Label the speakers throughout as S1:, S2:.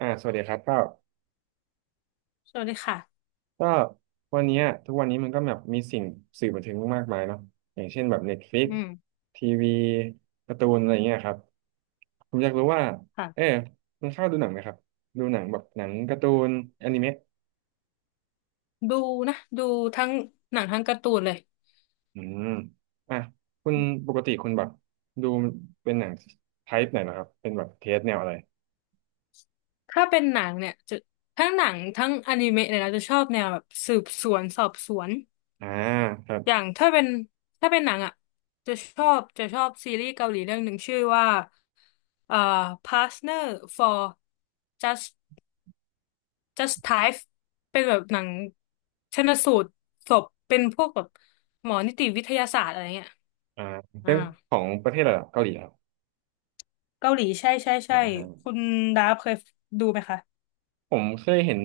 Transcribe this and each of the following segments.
S1: สวัสดีครับก็
S2: สวัสดีค่ะ
S1: ก็วันเนี้ยทุกวันนี้มันก็แบบมีสิ่งสื่อบันเทิงมากมายเนาะอย่างเช่นแบบ Netflix
S2: อืม
S1: ทีวีการ์ตูนอะไรเงี้ยครับผมอยากรู้ว่าเออ
S2: ค่ะ
S1: คุณเข้าดูหนังไหมครับดูหนังแบบหนังการ์ตูนอนิเมะ
S2: ดูนะ ดูทั้งหนังทั้งการ์ตูนเลย
S1: อืมอ่ะคุณปกติคุณแบบดูเป็นหนังไทป์ไหนนะครับเป็นแบบเทสแนวอะไร
S2: ถ้าเป็นหนังเนี่ยจะทั้งหนังทั้งอนิเมะเลยนะจะชอบแนวแบบสืบสวนสอบสวน
S1: อ่าครับ
S2: อย่างถ้าเป็นหนังอ่ะจะชอบซีรีส์เกาหลีเรื่องหนึ่งชื่อว่าเอ่อ Partner for Just Just Type เป็นแบบหนังชันสูตรศพเป็นพวกแบบหมอนิติวิทยาศาสตร์อะไรเงี้ย
S1: อ่า
S2: อ่า
S1: เป็นของประเทศอะไรเหรอเกาหลีครับ
S2: เกาหลีใช่ใช่
S1: อ่
S2: ใช่
S1: า
S2: คุณดาฟเคยดูไหมคะ
S1: ผมเคยเห็น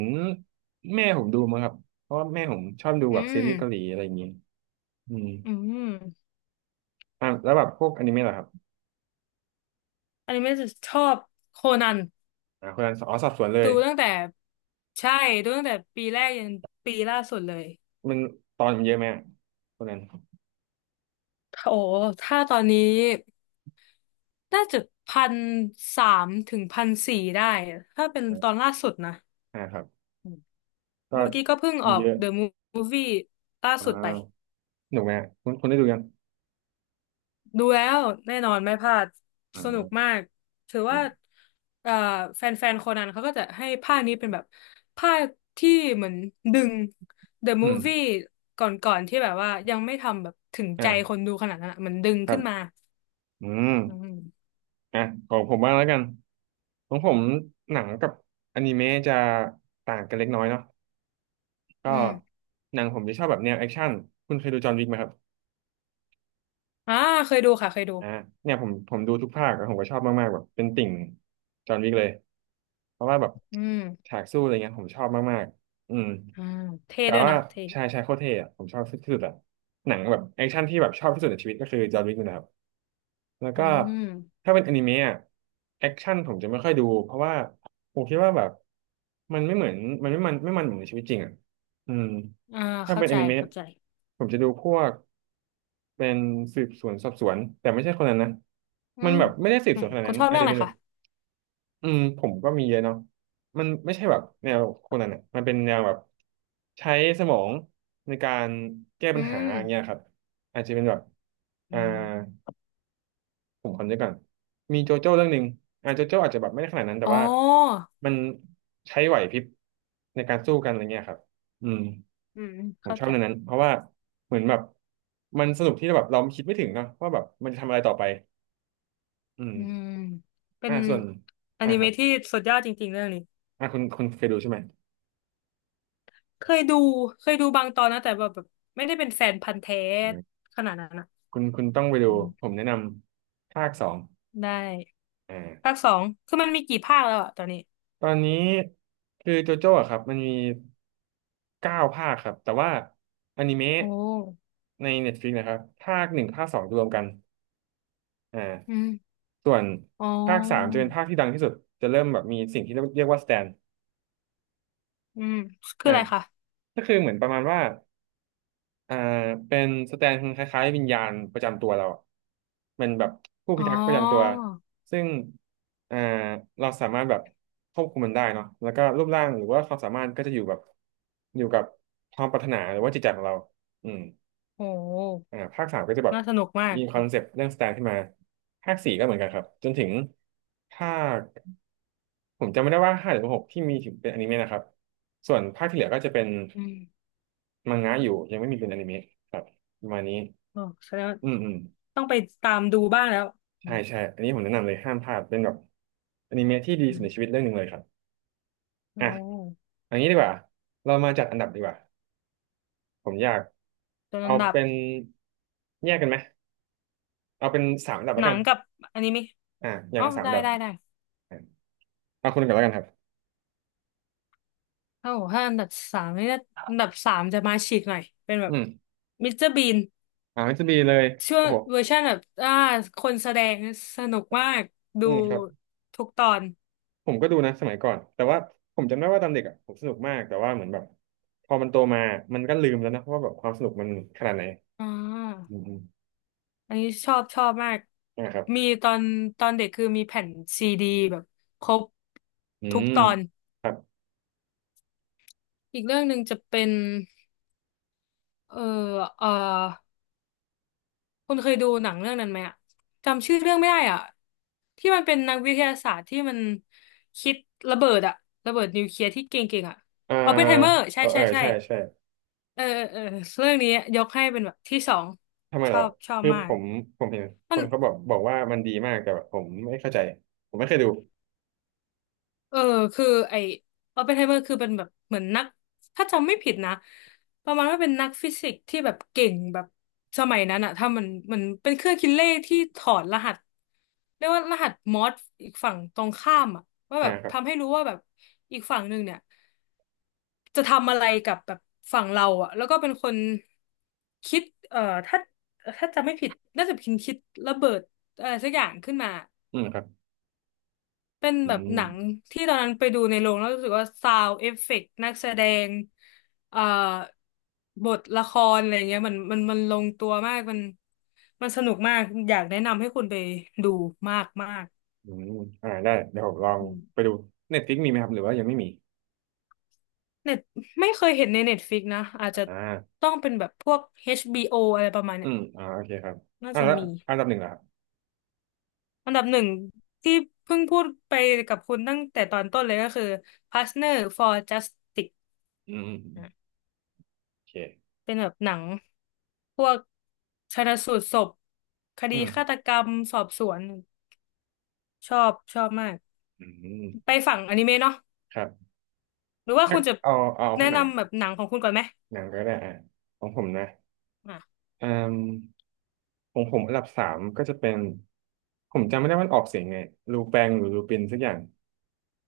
S1: แม่ผมดูมั้งครับเพราะว่าแม่ผมชอบดู
S2: อื
S1: แบบซี
S2: ม
S1: รีส์เกาหลีอะไรอย่างเงี้ยอืม
S2: อืม
S1: อ่ะแล้วแบบพวกอนิเมะเหรอครับ
S2: อันนี้ไม่ได้ชอบโคนัน
S1: คนนั้นอ๋อสอบสวนเล
S2: ดู
S1: ย
S2: ตั้งแต่ใช่ดูตั้งแต่ปีแรกยันปีล่าสุดเลย
S1: มันตอนมันเยอะไหมอะคนนั้น
S2: โอ้ถ้าตอนนี้น่าจะพันสามถึงพันสี่ได้ถ้าเป็น
S1: อ่
S2: ตอน
S1: า
S2: ล่าสุดนะ
S1: ครับก็
S2: เมื่อกี้ก็เพิ่ง
S1: มั
S2: อ
S1: น
S2: อก
S1: เยอะ
S2: The Movie ล่า
S1: อ่
S2: สุดไป
S1: าหนุกไหมอะคุณคุณได้ดูยัง
S2: ดูแล้วแน่นอนไม่พลาดสนุก
S1: อ่า
S2: มากถือ
S1: อื
S2: ว่า
S1: ม
S2: เอ่อแฟนๆโคนันเขาก็จะให้ภาคนี้เป็นแบบภาคที่เหมือนดึง The
S1: อืม
S2: Movie ก่อนๆที่แบบว่ายังไม่ทำแบบถึงใจคน
S1: อ่า
S2: ดูขนาดนั้นอะเหมือนดึง
S1: ครั
S2: ขึ้นมา
S1: บอืม
S2: อืม
S1: อ่ะของผมบ้างแล้วกันของผมหนังกับอนิเมะจะต่างกันเล็กน้อยเนาะก็
S2: อืม
S1: หนังผมจะชอบแบบแนวแอคชั่นคุณเคยดูจอห์นวิกไหมครับ
S2: อ่าเคยดูค่ะเคยดู
S1: อ่าเนี่ยผมดูทุกภาคอะผมก็ชอบมากๆแบบเป็นติ่งจอห์นวิกเลยเพราะว่าแบบ
S2: อืม
S1: ฉากสู้อะไรเงี้ยผมชอบมากๆ
S2: อ่าเท่
S1: แต่
S2: ด้วย
S1: ว่า
S2: นะเท่
S1: ชายโคตรเท่อะผมชอบที่สุดอะหนังแบบแอคชั่นที่แบบชอบที่สุดในชีวิตก็คือจอห์นวิกนะครับแล้ว
S2: อื
S1: ก็
S2: ม
S1: ถ้าเป็นอนิเมะอะแอคชั่นผมจะไม่ค่อยดูเพราะว่าผมคิดว่าแบบมันไม่เหมือนมันเหมือนในชีวิตจริงอ่ะอืม
S2: อ่า
S1: ถ้า
S2: เข้า
S1: เป็นอ
S2: ใจ
S1: นิเมะ
S2: เข้าใจ
S1: ผมจะดูพวกเป็นสืบสวนสอบสวนแต่ไม่ใช่คนนั้นนะ
S2: อื
S1: มัน
S2: ม
S1: แบบไม่ได้สืบ
S2: อื
S1: ส
S2: ม
S1: วนขนาด
S2: คุณ
S1: นั้น
S2: ชอบ
S1: อาจ
S2: เรื่อง
S1: จะ
S2: อะไร
S1: เป็นแบ
S2: คะ
S1: บผมก็มีเยอะเนาะมันไม่ใช่แบบแนวคนนั้นอ่ะมันเป็นแนวแบบใช้สมองในการแก้
S2: อื
S1: ปัญหา
S2: ม
S1: อย่างเงี้ยครับอาจจะเป็นแบบอ่า
S2: อืม
S1: ผมคำนึกก่อนมีโจโจ้เรื่องหนึ่งโจโจ้อาจจะแบบไม่ได้ขนาดนั้นแต่
S2: อ๋อ
S1: ว่ามันใช้ไหวพริบในการสู้กันอะไรเงี้ยครับอืม
S2: อืม
S1: ผม
S2: เข้า
S1: ชอบ
S2: ใจ
S1: เรื่องนั้นเพราะว่าเหมือนแบบมันสนุกที่แบบเราคิดไม่ถึงเนอะว่าแบบมันจะทำอะไรต่อไปอืม
S2: อืมเป็น
S1: ส่วน
S2: อ
S1: อ่า
S2: นิ
S1: ครับ
S2: เมะที่สุดยอดจริงๆเรื่องนี้
S1: คุณเคยดูใช่ไหม
S2: เคยดูเคยดูบางตอนนะแต่แบบไม่ได้เป็นแฟนพันธุ์แท้
S1: อ่า
S2: ขนาดนั้นอ่ะ
S1: คุณต้องไปดู
S2: อืม
S1: ผมแนะนำภาคสอง
S2: ได้
S1: อ
S2: ภาค
S1: ่า
S2: สองคือมันมีกี่ภาคแล้วอะตอนนี้
S1: ตอนนี้คือโจโจ้อะครับมันมีเก้าภาคครับแต่ว่าอนิเมะ
S2: โอ้
S1: ใน Netflix นะครับภาคหนึ่งภาคสองรวมกันอ่า
S2: อืม
S1: ส่วน
S2: อ๋
S1: ภาคสามจะ
S2: อ
S1: เป็นภาคที่ดังที่สุดจะเริ่มแบบมีสิ่งที่เรียกว่าสแตน
S2: อืมคือ
S1: อ่า
S2: อะไรคะ
S1: ก็คือเหมือนประมาณว่าอ่าเป็นสแตนคล้ายๆวิญญาณประจำตัวเราอะเป็นแบบผู้
S2: อ๋
S1: พิ
S2: อ
S1: ทักษ์ประจำตัวซึ่งอ่าเราสามารถแบบควบคุมมันได้เนาะแล้วก็รูปร่างหรือว่าความสามารถก็จะอยู่แบบอยู่กับความปรารถนาหรือว่าจิตใจของเราอืม
S2: โห
S1: ภาคสามก็จะแบบ
S2: น่าสนุกมาก
S1: มีคอนเซปต์เรื่องสแตนขึ้นมาภาคสี่ก็เหมือนกันครับจนถึงภาคผมจำไม่ได้ว่าห้าหรือหกที่มีถึงเป็นอนิเมะนะครับส่วนภาคที่เหลือก็จะเป็น
S2: อืม
S1: มังงะอยู่ยังไม่มีเป็นอนิเมะครับประมาณนี้
S2: โอ้แสดงว่า
S1: อืมอืม
S2: ต้องไปตามดูบ้างแล้วอื
S1: ใช่
S2: ม
S1: ใช่อันนี้ผมแนะนำเลยห้ามพลาดเป็นแบบอนิเมะที่ดี
S2: อื
S1: สุดในชีวิต
S2: ม
S1: เรื่องหนึ่งเลยครับ
S2: โอ
S1: อ่ะ
S2: ้
S1: เอันนี้ดีกว่าเรามาจัดอันดับดีกว่าผมอยาก
S2: ตัวอั
S1: เอา
S2: นดับ
S1: เป็นแยกกันไหมเอาเป็นสามอันดับ
S2: ห
S1: แล้ว
S2: นั
S1: กั
S2: ง
S1: น
S2: กับอนิเมะ
S1: อ่ะอย่า
S2: อ๋
S1: ง
S2: อ
S1: ละสาม
S2: ได้
S1: อันดับ
S2: ได้ได้
S1: อ่ะเอาคนหนึ่งก่อนแล้วกันครับ
S2: ถ้าบอกถ้าอันดับสามนี่น่าอันดับสามจะมาฉีกหน่อยเป็นแบ
S1: อื
S2: บ
S1: ม
S2: มิสเตอร์บีน
S1: มันจะมีเลย
S2: ช่ว
S1: โอ้
S2: ง
S1: โห
S2: เวอร์ชันแบบคนแสดงสนุกมากดู
S1: อืมครับ
S2: ทุกตอน
S1: ผมก็ดูนะสมัยก่อนแต่ว่าผมจำได้ว่าตอนเด็กอ่ะผมสนุกมากแต่ว่าเหมือนแบบพอมันโตมามันก็ลืมแล้วนะว่าแบบความสนุกมันขนาดไหน
S2: อ่าอันนี้ชอบชอบมาก
S1: นะครับ
S2: มีตอนเด็กคือมีแผ่นซีดีแบบครบ
S1: อื
S2: ทุก
S1: ม
S2: ตอน
S1: ครับ
S2: อีกเรื่องหนึ่งจะเป็นเอ่อเอ่อ คุณเคยดูหนังเรื่องนั้นไหมอะจำชื่อเรื่องไม่ได้อ่ะที่มันเป็นนักวิทยาศาสตร์ที่มันคิดระเบิดอะระเบิดนิวเคลียร์ที่เก่งๆอะ
S1: อ่า
S2: ออปเพนไฮเมอร์ใช่
S1: เออเอ
S2: ใช่
S1: อ
S2: ใช่
S1: ใช่ ใช่
S2: เออเออเออเรื่องนี้ยกให้เป็นแบบที่สอง
S1: ทำไม
S2: ช
S1: เหร
S2: อ
S1: อ
S2: บชอบ
S1: คือ
S2: มา
S1: ผ
S2: ก
S1: มผมเห็นค
S2: มัน
S1: นเขาบอกว่ามันดีมากแต่แบบผมไม่เข้าใจ ผมไม่เคยดู
S2: เออคือไอออปเพนไฮเมอร์คือเป็นแบบเหมือนนักถ้าจำไม่ผิดนะประมาณว่าเป็นนักฟิสิกส์ที่แบบเก่งแบบสมัยนั้นอะถ้ามันเป็นเครื่องคิดเลขที่ถอดรหัสเรียกว่ารหัสมอร์สอีกฝั่งตรงข้ามอะว่า
S1: อ่า
S2: แบบ
S1: ครับ
S2: ทำให้รู้ว่าแบบอีกฝั่งหนึ่งเนี่ยจะทำอะไรกับแบบฝั่งเราอะแล้วก็เป็นคนคิดเอ่อถ้าจำไม่ผิดน่าจะเป็นคิดระเบิดอะไรสักอย่างขึ้นมา
S1: อืมครับ
S2: เป็น
S1: อื
S2: แบบหนัง
S1: ม
S2: ที่ตอนนั้นไปดูในโรงแล้วรู้สึกว่าซาวเอฟเฟกต์นักแสดงเอ่อบทละครอะไรเงี้ยมันมันลงตัวมากมันมันสนุกมากอยากแนะนำให้คุณไปดูมากมาก
S1: อืมได้เดี๋ยวผมลอง
S2: อืม
S1: ไปดูเน็ตฟลิกมีไหมครับ หรือว่ายังไม่มี
S2: เน็ตไม่เคยเห็นในเน็ตฟ i ิกนะอาจจะ
S1: อ่า
S2: ต้องเป็นแบบพวก HBO อชบีโออะไรประมาณ
S1: อื
S2: เนี้ย
S1: มอ่าโอเคครับ
S2: น่าจะ
S1: แล้ว
S2: มี
S1: อันดับหนึ่งเหรอครับ
S2: อันดับหนึ่งที่เพิ่งพูดไปกับคุณตั้งแต่ตอนต้นเลยก็คือ Partner for Justice
S1: อืมอืมอืมโอเค
S2: เป็นแบบหนังพวกชันสูตรศพค
S1: อื
S2: ดี
S1: ม
S2: ฆาตกรรมสอบสวนชอบชอบมาก
S1: อืม
S2: ไปฝั่งอนิเมะเนาะ
S1: ครับ
S2: หรือว่าคุณจะ
S1: เอาเอา
S2: แนะ
S1: หนัง
S2: นำแบบหนังของคุณก่อนไหม
S1: หนังก็ได้อ่ะของผมนะ
S2: อ่ะ
S1: อืม ของผมอันดับสามก็จะเป็นผมจำไม่ได้ว่ามันออกเสียงไงลูแปงหรือลูปินสักอย่าง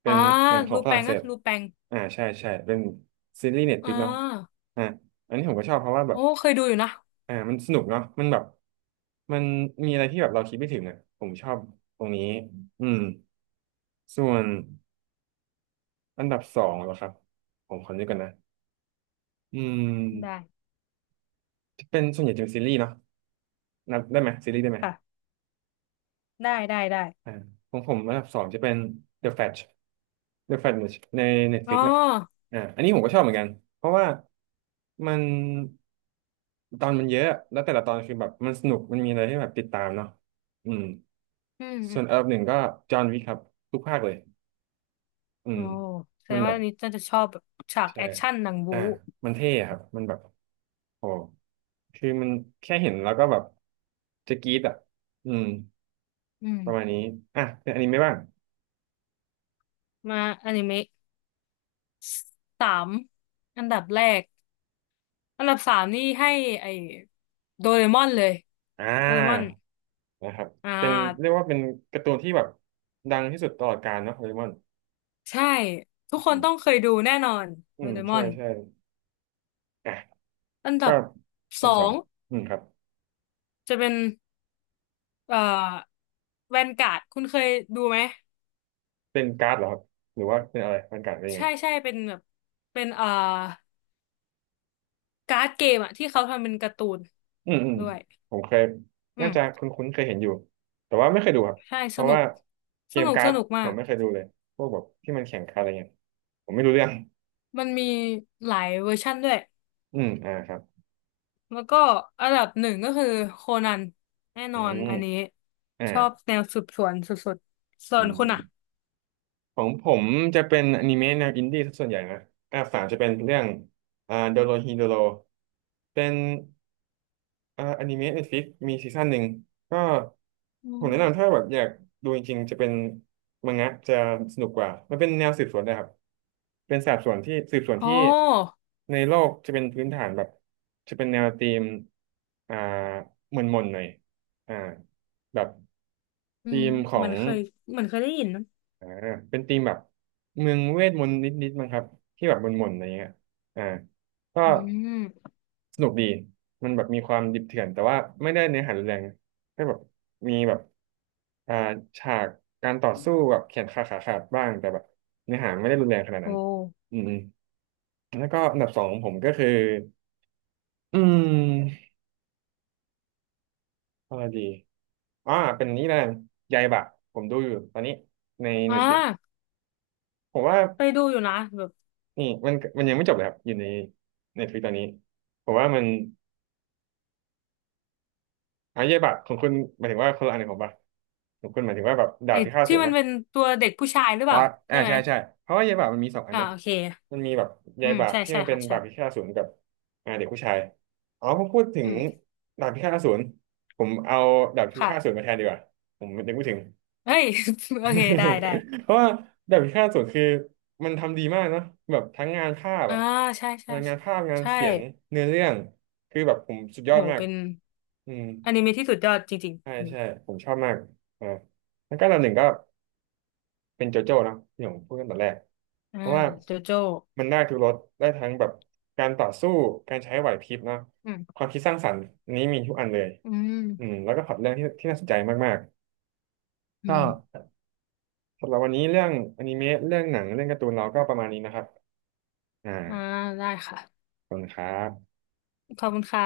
S1: เป็
S2: อ่า
S1: นหนังของ
S2: รู
S1: ฝ
S2: แป
S1: รั่ง
S2: ง
S1: เศ
S2: อะ
S1: ส
S2: รูแปง
S1: อ่าใช่ใช่เป็นซีรีส์เน็ตฟ
S2: อ่
S1: ลิกเนาะ
S2: า
S1: อ่าอันนี้ผมก็ชอบเพราะว่าแบ
S2: โอ้
S1: บ
S2: เคยดูอยู่นะ
S1: มันสนุกเนาะมันแบบมันมีอะไรที่แบบเราคิดไม่ถึงอ่ะผมชอบตรงนี้อืมส่วนอันดับสองเหรอครับผมขอนึกก่อนนะอื
S2: ได้
S1: มเป็นส่วนใหญ่จะเป็นซีรีส์เนาะนับได้ไหมซีรีส์ได้ไหม
S2: ค่ะได้ได้ได้
S1: อ่าของผมอันดับสองจะเป็น The Flash The Flash ใน
S2: อ๋อ
S1: Netflix นะอ่าอันนี้ผมก็ชอบเหมือนกัน เพราะว่ามันตอนมันเยอะ แล้วแต่ละตอนคือแบบมันสนุก มันมีอะไรให้แบบติดตามเนาะอืม
S2: อืมอื
S1: ส่
S2: ม
S1: วนอันดับหนึ่งก็จอห์นวิกครับทุกภาคเลยอื
S2: โอ้
S1: ม
S2: แสด
S1: มัน
S2: ง
S1: แบ
S2: ว่า
S1: บ
S2: อันนี้น่าจะชอบแบบฉาก
S1: ใช่
S2: แอคชั่นหนัง
S1: อ่า
S2: บู๊
S1: มันเท่อะครับ มันแบบโอ้คือมันแค่เห็นแล้วก็แบบจะกรี๊ดอ่ะอืม
S2: อืม
S1: ประมาณนี้ อ่ะเป็นอนิเมะบ้าง
S2: มาอนิเมะสามอันดับแรก อันดับสามนี่ให้ไอ้โดเรมอนเลย
S1: อ่า
S2: โดเรมอน
S1: นะครับ
S2: อ่
S1: เป็นเรียก
S2: า
S1: ว่าเป็นการ์ตูนที่แบบดังที่สุดตลอดกาลเนาะโดเรมอน
S2: ใช่ทุกคน
S1: อืม
S2: ต้องเคยดูแน่นอน
S1: อื
S2: โด
S1: ม
S2: เรม
S1: ใช่
S2: อน
S1: ใช่อ่ะ
S2: อันดั
S1: ก็
S2: บส
S1: เป็น
S2: อ
S1: สอ
S2: ง
S1: งอืมครับ
S2: จะเป็นเอ่อแวนการ์ดคุณเคยดูไหม
S1: เป็นการ์ดเหรอครับหรือว่าเป็นอะไรเป็นการ์ดเป็นยังไง
S2: ใช่ใช่เป็นแบบเป็นการ์ดเกมอะที่เขาทำเป็นการ์ตูน
S1: อืมอืม
S2: ด้วย
S1: ผมเคย
S2: อื
S1: น่าจะ
S2: ม
S1: คุ้นๆเคยเห็นอยู่แต่ว่าไม่เคยดูครับ
S2: ใช่
S1: เพ
S2: ส
S1: ราะ
S2: นุก
S1: ว่าเกมกา
S2: ส
S1: ร์ด
S2: นุกมา
S1: ผม
S2: ก
S1: ไม่เคยดูเลยพวกแบบที่มันแข่งการ์ดอะไรเงี้ยผมไม่รู้เรื่อง
S2: มันมีหลายเวอร์ชั่นด้วย
S1: อืมอ่าครับ
S2: แล้วก็อันดับหนึ่งก็คือโคนันแน่น
S1: อื
S2: อน
S1: ม
S2: อันนี้
S1: อ่า
S2: ชอบแนวสืบสวนสุดๆส่
S1: อื
S2: วนคุณอ่ะ
S1: ม ของผมจะเป็นอนิเมะแนวอินดี้ซะส่วนใหญ่นะอันดับสามจะเป็นเรื่องโดโรฮีโดโรเป็นอนิเมะเน็ตฟลิกมีซีซั่นหนึ่งก็
S2: อื
S1: ผมแนะนำ
S2: ม
S1: ถ้าแบบอยากดูจริงๆจะเป็นมังงะจะสนุกกว่ามันเป็นแนวสืบสวนนะครับเป็นสอบสวนที่สืบสวน
S2: อ๋
S1: ที่
S2: อ
S1: ในโลกจะเป็นพื้นฐานแบบจะเป็นแนวธีมอ่าหม่นๆหน่อยอ่าแบบ
S2: อื
S1: ธี
S2: ม
S1: มขอ
S2: มั
S1: ง
S2: นเคยได้ยินนะ
S1: อ่าเป็นธีมแบบเมืองเวทมนต์นิดๆมั้งครับที่แบบมนๆอะไรเงี้ยอ่าก็
S2: อืม
S1: สนุกดีมันแบบมีความดิบเถื่อนแต่ว่าไม่ได้เนื้อหารุนแรงนะแค่แบบมีแบบอ่าฉากการต่อสู้แบบแขนขาขาดบ้างแต่แบบเนื้อหาไม่ได้รุนแรงขนาดนั้
S2: โอ้
S1: นอืมๆแล้วก็อันดับสองของผมก็คืออืมอะไรดีอ่าเป็นนี้แล้วกันยายบะผมดูอยู่ตอนนี้ใน
S2: อ่
S1: Netflix
S2: า
S1: ผมว่า
S2: ไปดูอยู่นะแบบ
S1: อืมมันยังไม่จบเลยครับอยู่ในในทวิตตอนนี้ผมว่ามันอาเย่บะของคุณหมายถึงว่าคนละอันของผมปะของคุณหมายถึงว่าแบบดาบ
S2: ไอ้
S1: พิฆาตอสู
S2: ที่
S1: ร
S2: มัน
S1: ปะ
S2: เป็นตัวเด็กผู้ชายหรือ
S1: อ๋
S2: เป
S1: อ
S2: ล่า
S1: อ่า
S2: ใช่ไหม
S1: ใช่ใช่เพราะว่าเย่บะมันมีสองอัน
S2: อ่า
S1: เนาะ
S2: โอเค
S1: มันมีแบบเย่
S2: อืม
S1: บะ
S2: ใช่
S1: ที่
S2: ใช่
S1: มันเป็น
S2: ค่ะใช่
S1: ดาบพิฆาตอสูรกับอ่าเด็กผู้ชายอ๋อพอพูดถึ
S2: อื
S1: ง
S2: ม
S1: ดาบพิฆาตอสูรผมเอาดาบพิ
S2: ค่ะ
S1: ฆาตอสูรมาแทนดีกว่าผมนึกไม่ถึง
S2: เฮ้ย โอเคได้ได้
S1: เพราะว่าแบบพิฆาตอสูรคือมันทำดีมากเนาะแบบทั้งงานภาพ
S2: อ่า
S1: อะ
S2: ใช่ใช่
S1: งานภาพงาน
S2: ใช่่
S1: เสียงเนื้อเรื่องคือแบบผมสุด
S2: โอ้
S1: ยอ
S2: โห
S1: ดมาก
S2: เป็น
S1: อืม
S2: อนิเมะที่สุดยอดจริง
S1: ใช่
S2: ๆอม
S1: ใช่ผมชอบมากอ่าแล้วก็อันดับหนึ่งก็เป็นโจโจ้เนอะที่ผมพูดตั้งแต่แรก
S2: อ่า
S1: เพราะว่า
S2: โจโจ้
S1: มันได้ทุกรสได้ทั้งแบบการต่อสู้การใช้ไหวพริบเนาะ
S2: อืม
S1: ความคิดสร้างสรรค์อันนี้มีทุกอันเลย
S2: อื
S1: อืม
S2: ม
S1: แล้วก็พล็อตเรื่องที่น่าสนใจมากๆ
S2: อื
S1: ก็
S2: ม
S1: สำหรับวันนี้เรื่องอนิเมะเรื่องหนังเรื่องการ์ตูนเราก็ประมาณนี้นะครับอ่า
S2: อ่าได้ค่ะ
S1: ขอบคุณครับ
S2: ขอบคุณค่ะ